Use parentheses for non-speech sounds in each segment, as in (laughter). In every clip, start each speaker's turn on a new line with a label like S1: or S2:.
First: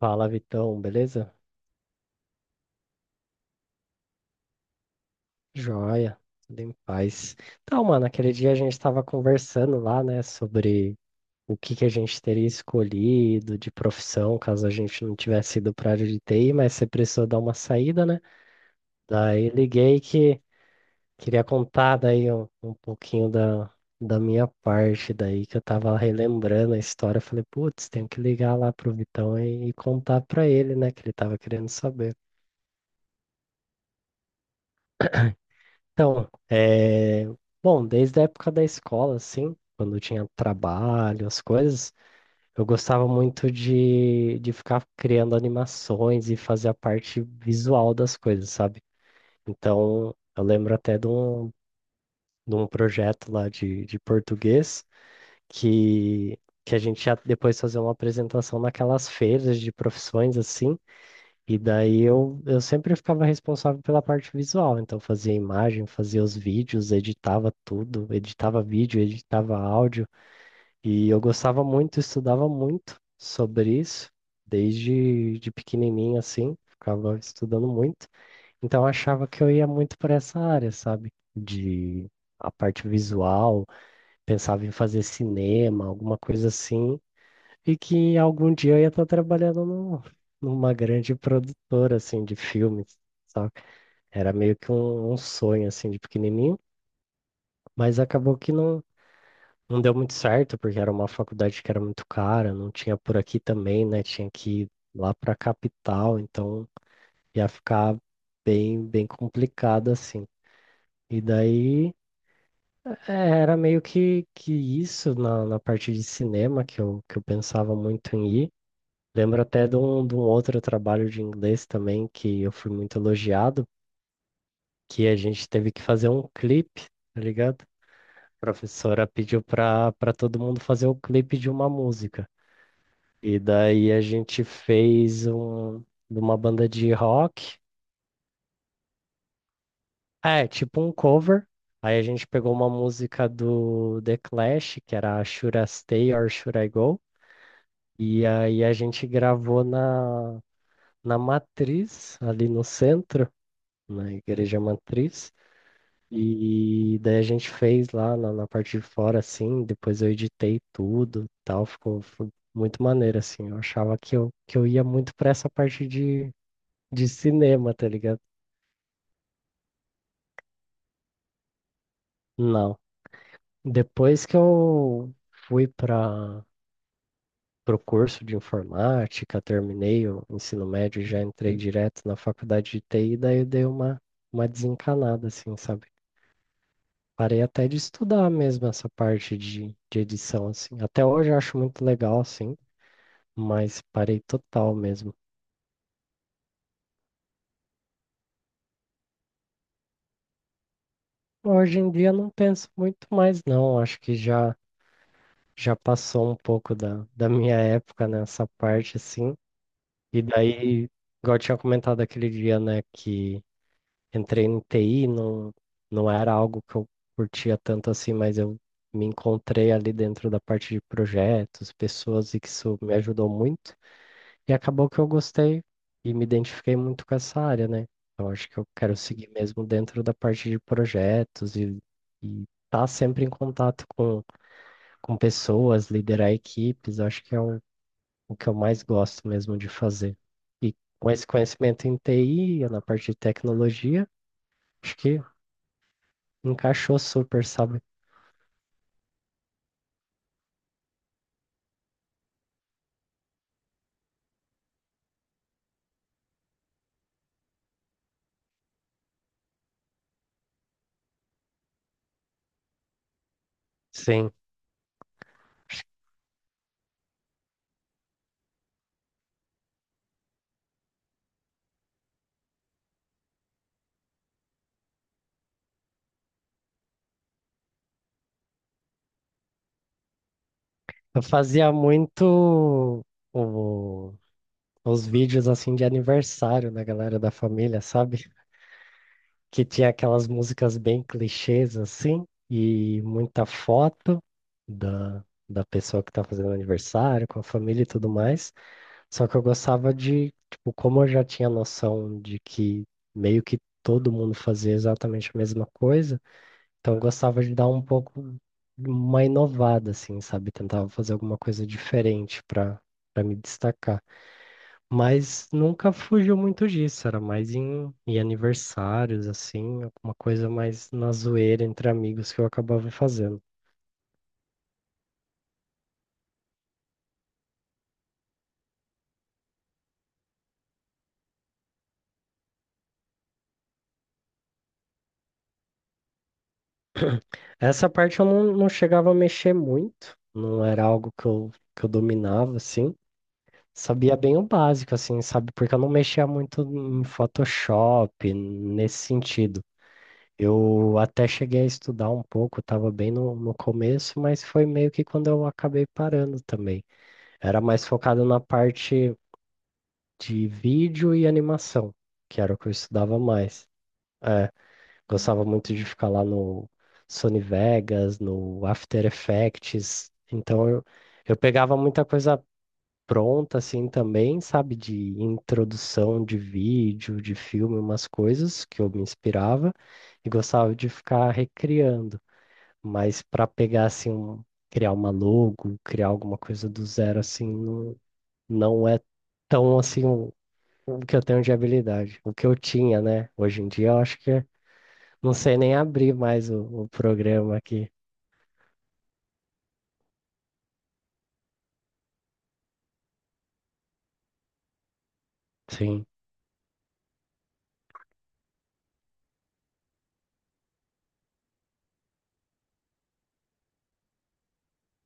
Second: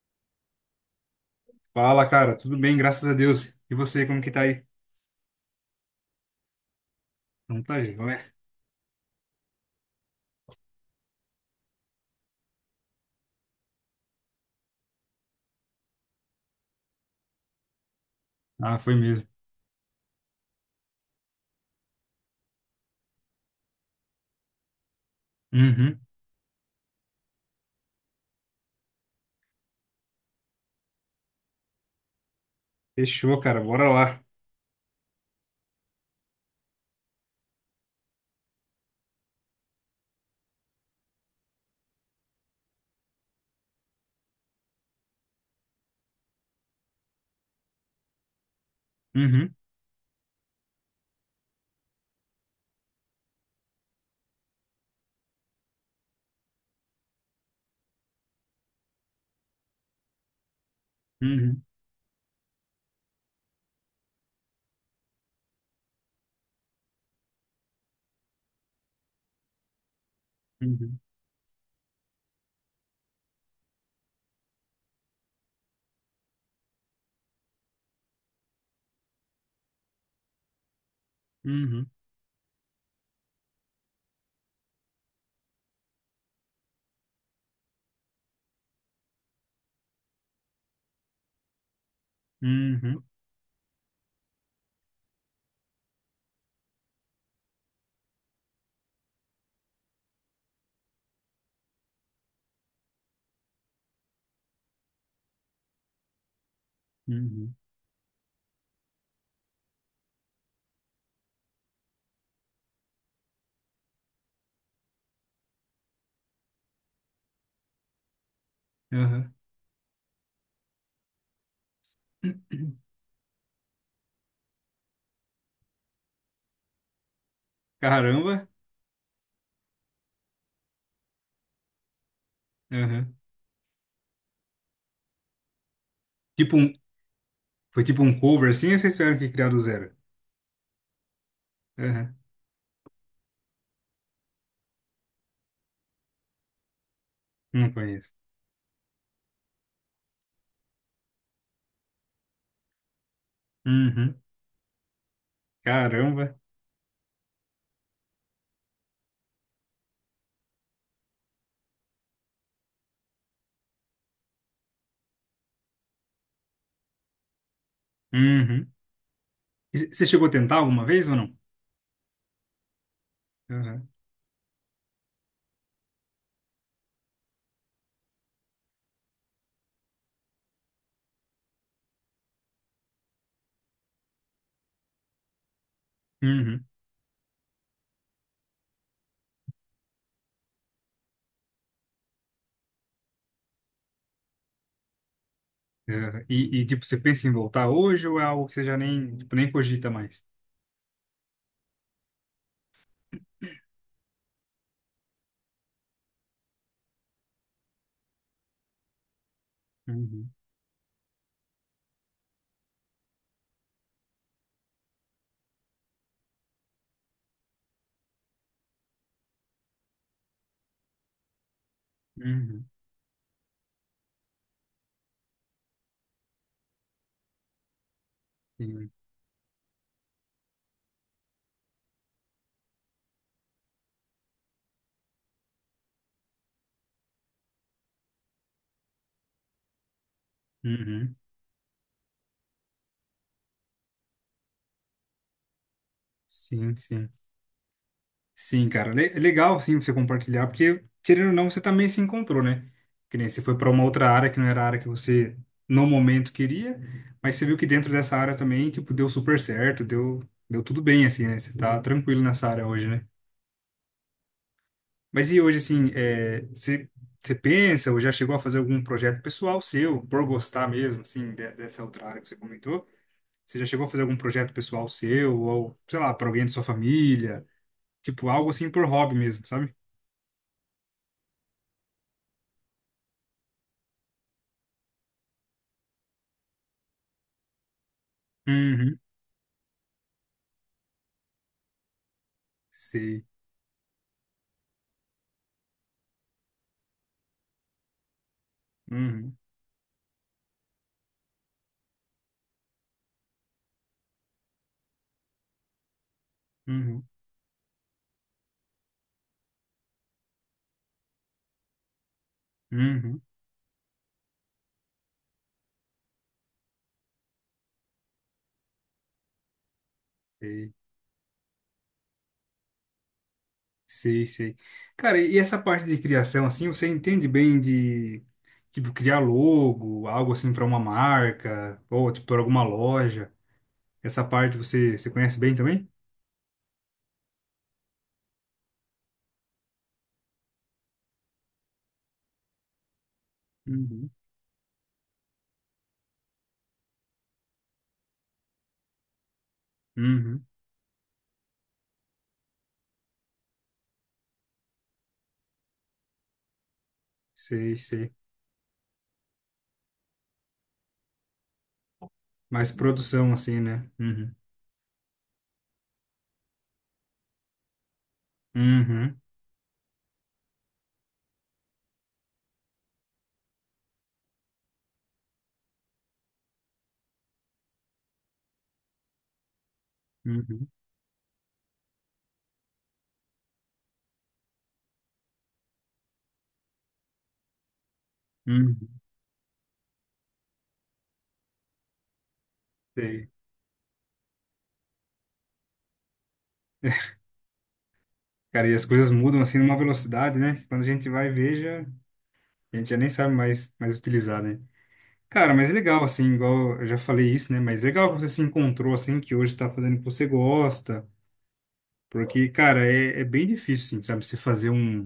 S1: Fala, Vitão, beleza?
S2: Fala, cara, tudo bem, graças a Deus. E você, como que tá aí?
S1: Joia, tudo em paz.
S2: Não tá
S1: Então, mano,
S2: joia.
S1: aquele dia a gente estava conversando lá, né, sobre o que que a gente teria escolhido de profissão caso a gente não tivesse ido para a área de TI, mas você precisou dar uma saída, né?
S2: Ah, foi mesmo.
S1: Daí liguei que queria contar daí um pouquinho da minha parte, daí que eu tava
S2: Uhum.
S1: relembrando a história. Eu falei, putz, tenho que ligar lá pro Vitão e contar pra ele, né, que ele tava querendo saber.
S2: Fechou, cara, bora lá.
S1: Então, bom, desde a época da escola, assim, quando tinha trabalho, as coisas, eu gostava muito de ficar criando animações e fazer a parte visual das coisas, sabe?
S2: Uhum,
S1: Então, eu lembro até de um projeto lá de português que, que a gente ia depois fazer uma apresentação naquelas feiras de profissões, assim, e
S2: uhum,
S1: daí eu sempre ficava responsável pela parte visual, então fazia imagem, fazia os vídeos, editava tudo, editava vídeo, editava áudio,
S2: uhum,
S1: e eu gostava muito, estudava muito sobre isso, desde de pequenininho assim, ficava estudando muito, então eu achava que eu ia muito para essa área, sabe?
S2: uhum,
S1: De a parte visual, pensava em fazer cinema, alguma coisa assim, e que algum dia eu ia estar trabalhando numa grande produtora, assim, de filmes,
S2: uhum,
S1: sabe? Era meio que um sonho, assim, de pequenininho, mas acabou que não deu muito certo, porque era uma faculdade que era muito cara, não tinha por aqui também, né? Tinha que ir lá pra capital, então ia
S2: uhum,
S1: ficar bem complicado, assim. E daí é, era meio que isso na parte de cinema que que eu pensava muito em ir.
S2: aham.
S1: Lembro até de um outro trabalho de inglês também que eu fui muito
S2: (clears throat)
S1: elogiado, que a gente teve que fazer um clipe, tá ligado? A
S2: Caramba.
S1: professora pediu para todo mundo fazer o clipe de uma música.
S2: Aham.
S1: E daí a gente fez um de uma
S2: Tipo
S1: banda
S2: um,
S1: de rock,
S2: Foi tipo um cover assim, ou vocês tiveram que criar do zero?
S1: é, tipo um cover. Aí a
S2: Aham.
S1: gente pegou uma música do The Clash, que era Should I Stay or Should I Go?
S2: Não conheço.
S1: E aí a gente gravou na Matriz, ali no centro. Na
S2: Uhum.
S1: igreja matriz.
S2: Caramba.
S1: E daí a gente fez lá na parte de fora, assim, depois eu editei tudo, e tal, ficou, foi muito maneiro, assim. Eu achava que que eu ia muito pra essa parte de cinema, tá ligado?
S2: Uhum. E você chegou a tentar alguma vez ou não?
S1: Não.
S2: Aham.
S1: Depois que eu fui para o curso de informática, terminei o ensino médio, e já entrei direto na faculdade de TI, daí eu dei uma desencanada, assim, sabe?
S2: Uhum.
S1: Parei até de estudar mesmo essa parte de edição, assim. Até hoje eu acho muito legal, assim, mas parei total mesmo.
S2: Aham. E, tipo, você pensa em voltar hoje ou é algo que você já nem, tipo, nem cogita mais?
S1: Hoje em dia não penso muito mais, não. Acho que já passou um pouco da minha época nessa parte, assim. E daí, igual eu tinha comentado aquele dia, né, que entrei no TI, não era algo que eu curtia tanto assim, mas eu me encontrei ali dentro da parte de projetos, pessoas, e que
S2: Uhum,
S1: isso me ajudou muito. E acabou que eu gostei e me identifiquei muito com essa área, né? Então acho que eu
S2: sim,
S1: quero seguir mesmo dentro da parte de projetos e estar sempre em contato com pessoas, liderar equipes, acho que é o que eu mais gosto mesmo de fazer. E com
S2: uhum,
S1: esse conhecimento em TI, na parte de tecnologia, acho que
S2: sim,
S1: encaixou
S2: sim,
S1: super, sabe?
S2: sim, cara, le é legal, sim, você compartilhar, porque, querendo ou não, você também se encontrou, né, que nem você foi para uma outra área que não era a área que você, no momento, queria, mas você viu que dentro dessa área também, tipo, deu super certo, deu tudo bem, assim, né, você tá tranquilo nessa área hoje, né.
S1: Sim.
S2: Mas e hoje, assim, é, você pensa, ou já chegou a fazer algum projeto pessoal seu, por gostar mesmo, assim, dessa outra área que você comentou. Você já chegou a fazer algum projeto pessoal seu, ou, sei lá, para alguém da sua família? Tipo, algo assim por hobby mesmo, sabe?
S1: Eu fazia muito o- os vídeos assim de aniversário da galera da família, sabe?
S2: Uhum.
S1: Que tinha aquelas músicas bem clichês assim, e
S2: Sei.
S1: muita foto da pessoa que tá fazendo aniversário, com a família e tudo mais. Só que
S2: Uhum.
S1: eu gostava de, tipo, como eu já tinha noção de que meio que todo mundo fazia exatamente a mesma coisa, então eu
S2: Uhum.
S1: gostava de dar um pouco uma inovada, assim, sabe? Tentava fazer alguma coisa diferente
S2: Uhum.
S1: para me destacar. Mas nunca fugiu muito disso, era mais em aniversários, assim, alguma coisa
S2: Sei.
S1: mais na zoeira entre amigos que eu acabava fazendo.
S2: Sei, sei. Cara, e essa parte de criação, assim, você entende bem de, tipo, criar logo, algo assim para uma marca, ou, tipo, para alguma loja? Essa parte você conhece bem também?
S1: Essa parte eu não chegava a mexer muito, não era algo que que eu dominava, assim.
S2: Uhum.
S1: Sabia bem o básico, assim, sabe? Porque eu não mexia muito em Photoshop, nesse sentido.
S2: Uhum.
S1: Eu até cheguei a estudar um pouco, estava bem no começo, mas foi meio que quando eu acabei parando também. Era
S2: Sei,
S1: mais
S2: sei.
S1: focado na parte de vídeo e animação, que era o que
S2: Mais
S1: eu estudava
S2: produção, assim,
S1: mais.
S2: né? Uhum.
S1: É, gostava muito de ficar lá no Sony Vegas, no After
S2: Uhum.
S1: Effects. Então eu pegava muita coisa pronta assim também, sabe, de introdução de vídeo, de filme, umas coisas que eu me inspirava e
S2: Uhum.
S1: gostava de ficar recriando, mas para pegar assim um- criar uma logo, criar alguma coisa do zero assim, não
S2: Uhum.
S1: é tão assim um o que eu tenho de habilidade, o que eu tinha,
S2: Sei.
S1: né? Hoje em dia eu acho que é- não sei nem abrir mais o programa aqui.
S2: Cara, e as coisas mudam assim numa velocidade, né? que Quando a gente vai ver, já, a gente já nem sabe mais utilizar, né? Cara, mas é legal,
S1: Sim,
S2: assim, igual eu já falei isso, né? Mas é legal que você se encontrou, assim, que hoje está fazendo o que você gosta. Porque, cara, é bem difícil, assim, sabe? Você fazer um.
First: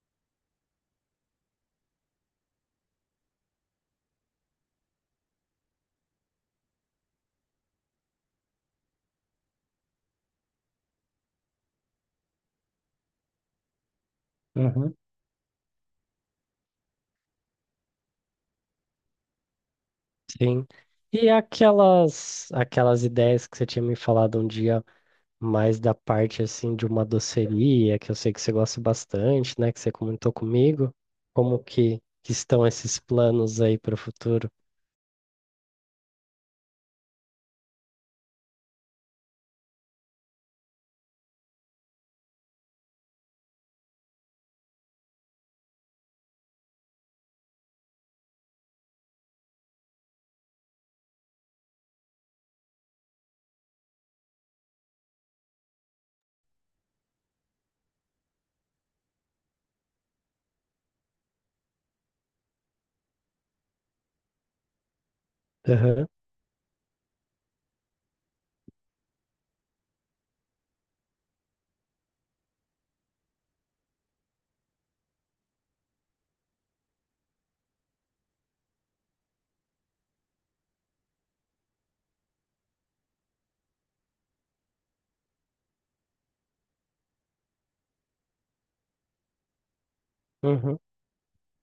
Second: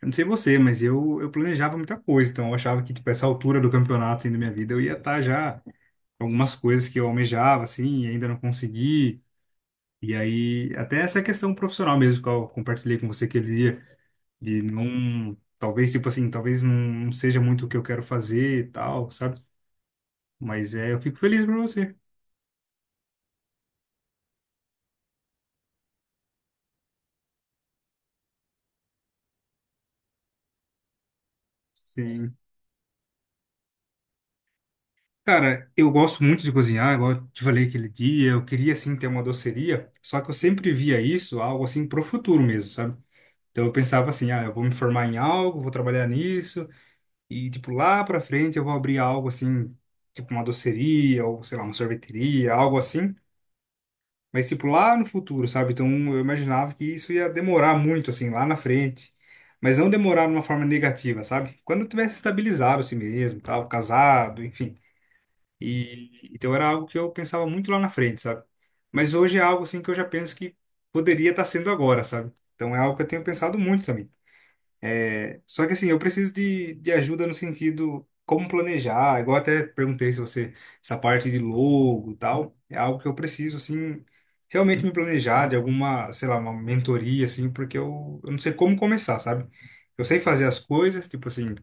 S2: Eu não sei você, mas eu planejava muita coisa. Então, eu achava que, tipo, essa altura do campeonato, assim, da minha vida, eu ia estar já com algumas coisas que eu almejava, assim, e ainda não consegui. E aí, até essa questão profissional mesmo, que eu compartilhei com você aquele dia. E
S1: uhum,
S2: não, talvez, tipo assim, talvez não seja muito o que eu quero fazer e tal, sabe?
S1: sim.
S2: Mas é, eu fico
S1: E
S2: feliz por você.
S1: aquelas ideias que você tinha me falado um dia mais da parte assim de uma doceria, que eu sei que você gosta bastante, né? Que você comentou comigo. Como que
S2: Sim.
S1: estão esses planos aí para o futuro?
S2: Cara, eu gosto muito de cozinhar, igual eu te falei aquele dia, eu queria assim ter uma doceria, só que eu sempre via isso algo assim pro futuro mesmo, sabe? Então eu pensava assim, ah, eu vou me formar em algo, vou trabalhar nisso e tipo lá pra frente eu vou abrir algo assim, tipo uma doceria ou sei lá, uma sorveteria, algo assim. Mas, tipo, lá no futuro, sabe? Então, eu imaginava que isso ia demorar muito, assim, lá na frente. Mas não demorar de uma forma negativa, sabe? Quando eu tivesse estabilizado assim mesmo, tal, casado, enfim.
S1: Aham.
S2: E, então, era algo que eu pensava muito lá na frente, sabe? Mas hoje é algo, assim, que eu já penso que poderia estar sendo agora, sabe? Então, é algo que eu tenho pensado muito também. É, só que assim, eu preciso de ajuda no sentido como planejar. Igual até perguntei se você, essa parte de logo e tal, é algo que eu preciso, assim, realmente me planejar de alguma, sei lá, uma mentoria, assim, porque eu não sei como começar, sabe? Eu sei fazer as
S1: Uhum.
S2: coisas, tipo assim,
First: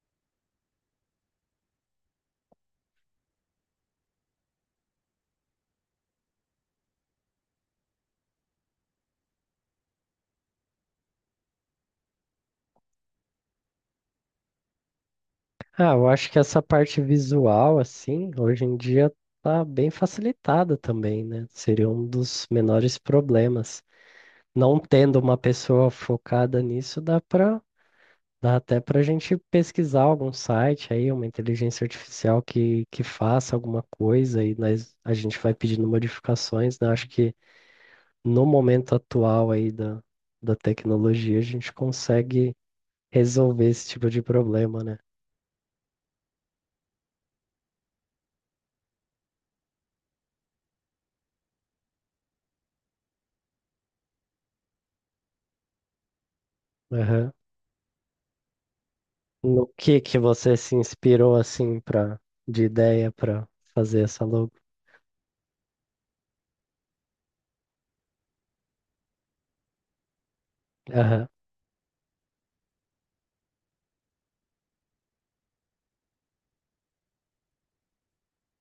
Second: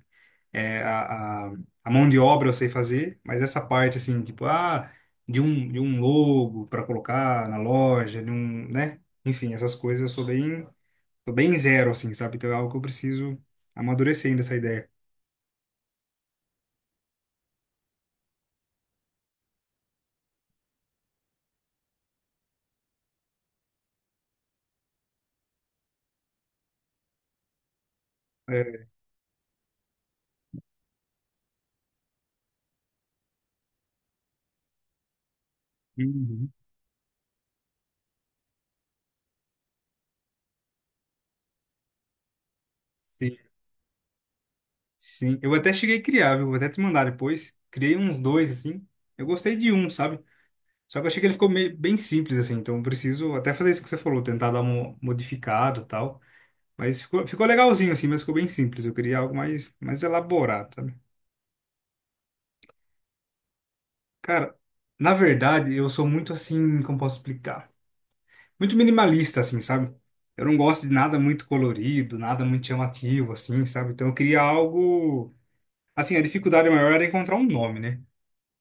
S2: é, a, a mão de obra eu sei fazer, mas essa parte, assim, tipo, ah, de um, logo para colocar na loja, de um, né? Enfim, essas coisas eu sou bem. Tô bem zero, assim, sabe? Então é algo que eu preciso amadurecer ainda essa ideia.
S1: Ah, eu acho que essa parte visual, assim, hoje em dia tá bem facilitada também, né? Seria um dos menores problemas. Não tendo uma pessoa focada nisso, dá dá até
S2: É.
S1: pra gente pesquisar algum site aí, uma inteligência artificial que faça alguma coisa e nós, a gente vai pedindo
S2: Uhum.
S1: modificações, né? Acho que no momento atual aí da tecnologia, a gente consegue
S2: Sim,
S1: resolver esse tipo de problema,
S2: sim. Eu até cheguei a criar, viu? Vou até te mandar depois. Criei uns dois, assim. Eu gostei de um, sabe? Só que eu achei que ele ficou meio, bem simples, assim. Então eu preciso até fazer isso que você falou, tentar dar um modificado e tal. Mas ficou,
S1: né?
S2: ficou legalzinho, assim, mas ficou bem simples. Eu queria algo
S1: No
S2: mais, mais
S1: que você se
S2: elaborado, sabe?
S1: inspirou assim para de ideia para fazer essa logo?
S2: Cara, na verdade, eu sou muito assim, como posso explicar? Muito minimalista, assim, sabe? Eu não gosto de nada
S1: Aham,
S2: muito colorido, nada muito chamativo, assim, sabe? Então eu queria algo. Assim, a dificuldade maior era encontrar um nome, né?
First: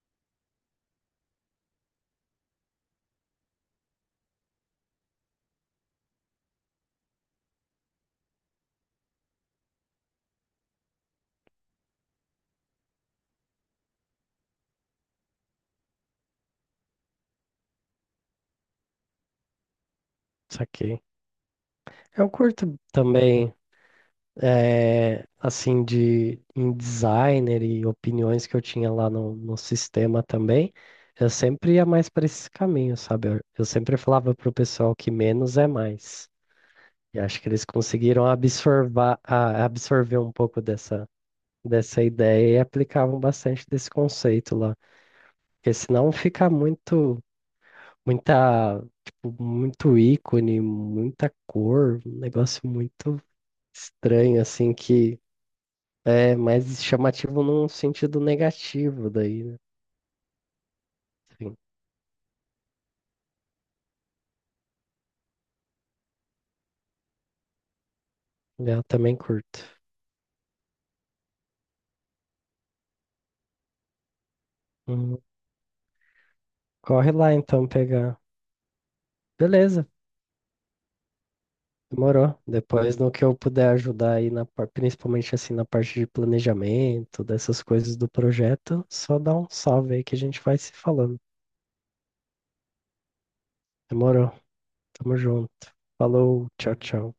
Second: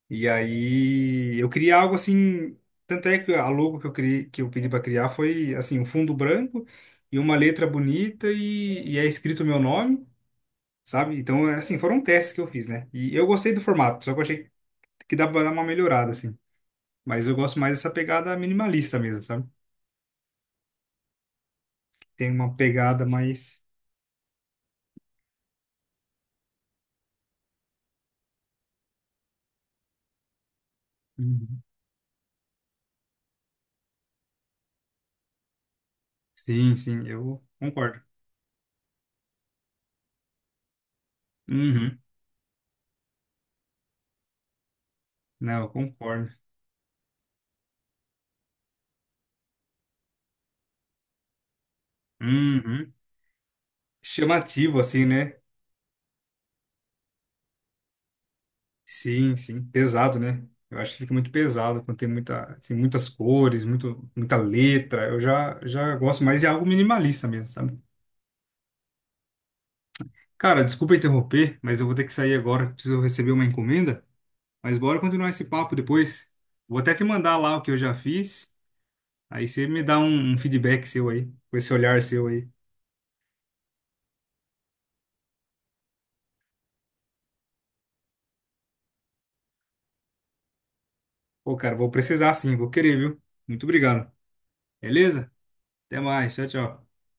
S2: E aí eu queria algo assim. Tanto é que a logo que eu criei, que eu pedi para criar foi assim, um fundo branco e uma letra bonita e é escrito o meu nome, sabe? Então, é, assim, foram testes que eu fiz, né? E eu gostei do formato, só que eu achei que dá pra dar uma melhorada, assim. Mas eu gosto mais dessa pegada minimalista mesmo, sabe?
S1: saquei. Eu
S2: Tem uma
S1: curto
S2: pegada
S1: também
S2: mais.
S1: assim de em designer e opiniões que eu tinha lá no sistema também. Eu sempre ia mais para esse caminho, sabe? Eu sempre falava pro pessoal que menos é mais.
S2: Sim, sim,
S1: E acho
S2: eu
S1: que eles
S2: concordo.
S1: conseguiram absorver um pouco dessa
S2: Uhum.
S1: dessa ideia e aplicavam bastante desse conceito lá.
S2: Não, eu
S1: Porque senão
S2: concordo.
S1: fica muito muita, tipo, muito ícone, muita cor, um negócio
S2: Uhum.
S1: muito estranho, assim,
S2: Chamativo, assim,
S1: que
S2: né?
S1: é mais chamativo num sentido negativo
S2: Sim,
S1: daí, né?
S2: sim. Pesado, né? Eu acho que fica muito
S1: Enfim,
S2: pesado quando tem muita, assim, muitas cores, muito, muita letra. Eu já gosto mais de algo minimalista mesmo, sabe?
S1: eu também curto.
S2: Cara, desculpa interromper, mas eu vou ter que sair agora, que preciso receber uma encomenda. Mas bora
S1: Hum,
S2: continuar esse papo depois. Vou até te
S1: Corre lá
S2: mandar lá o
S1: então
S2: que eu já
S1: pegar.
S2: fiz. Aí você me
S1: Beleza,
S2: dá um feedback seu aí, com esse olhar seu
S1: demorou.
S2: aí.
S1: Depois no que eu puder ajudar aí, na, par- principalmente assim na parte de planejamento, dessas coisas do projeto, só dá um salve aí que a gente vai se falando.
S2: Pô, cara, vou precisar sim, vou querer, viu? Muito obrigado.
S1: Demorou, tamo
S2: Beleza?
S1: junto.
S2: Até mais. Tchau,
S1: Falou, tchau,
S2: tchau.
S1: tchau.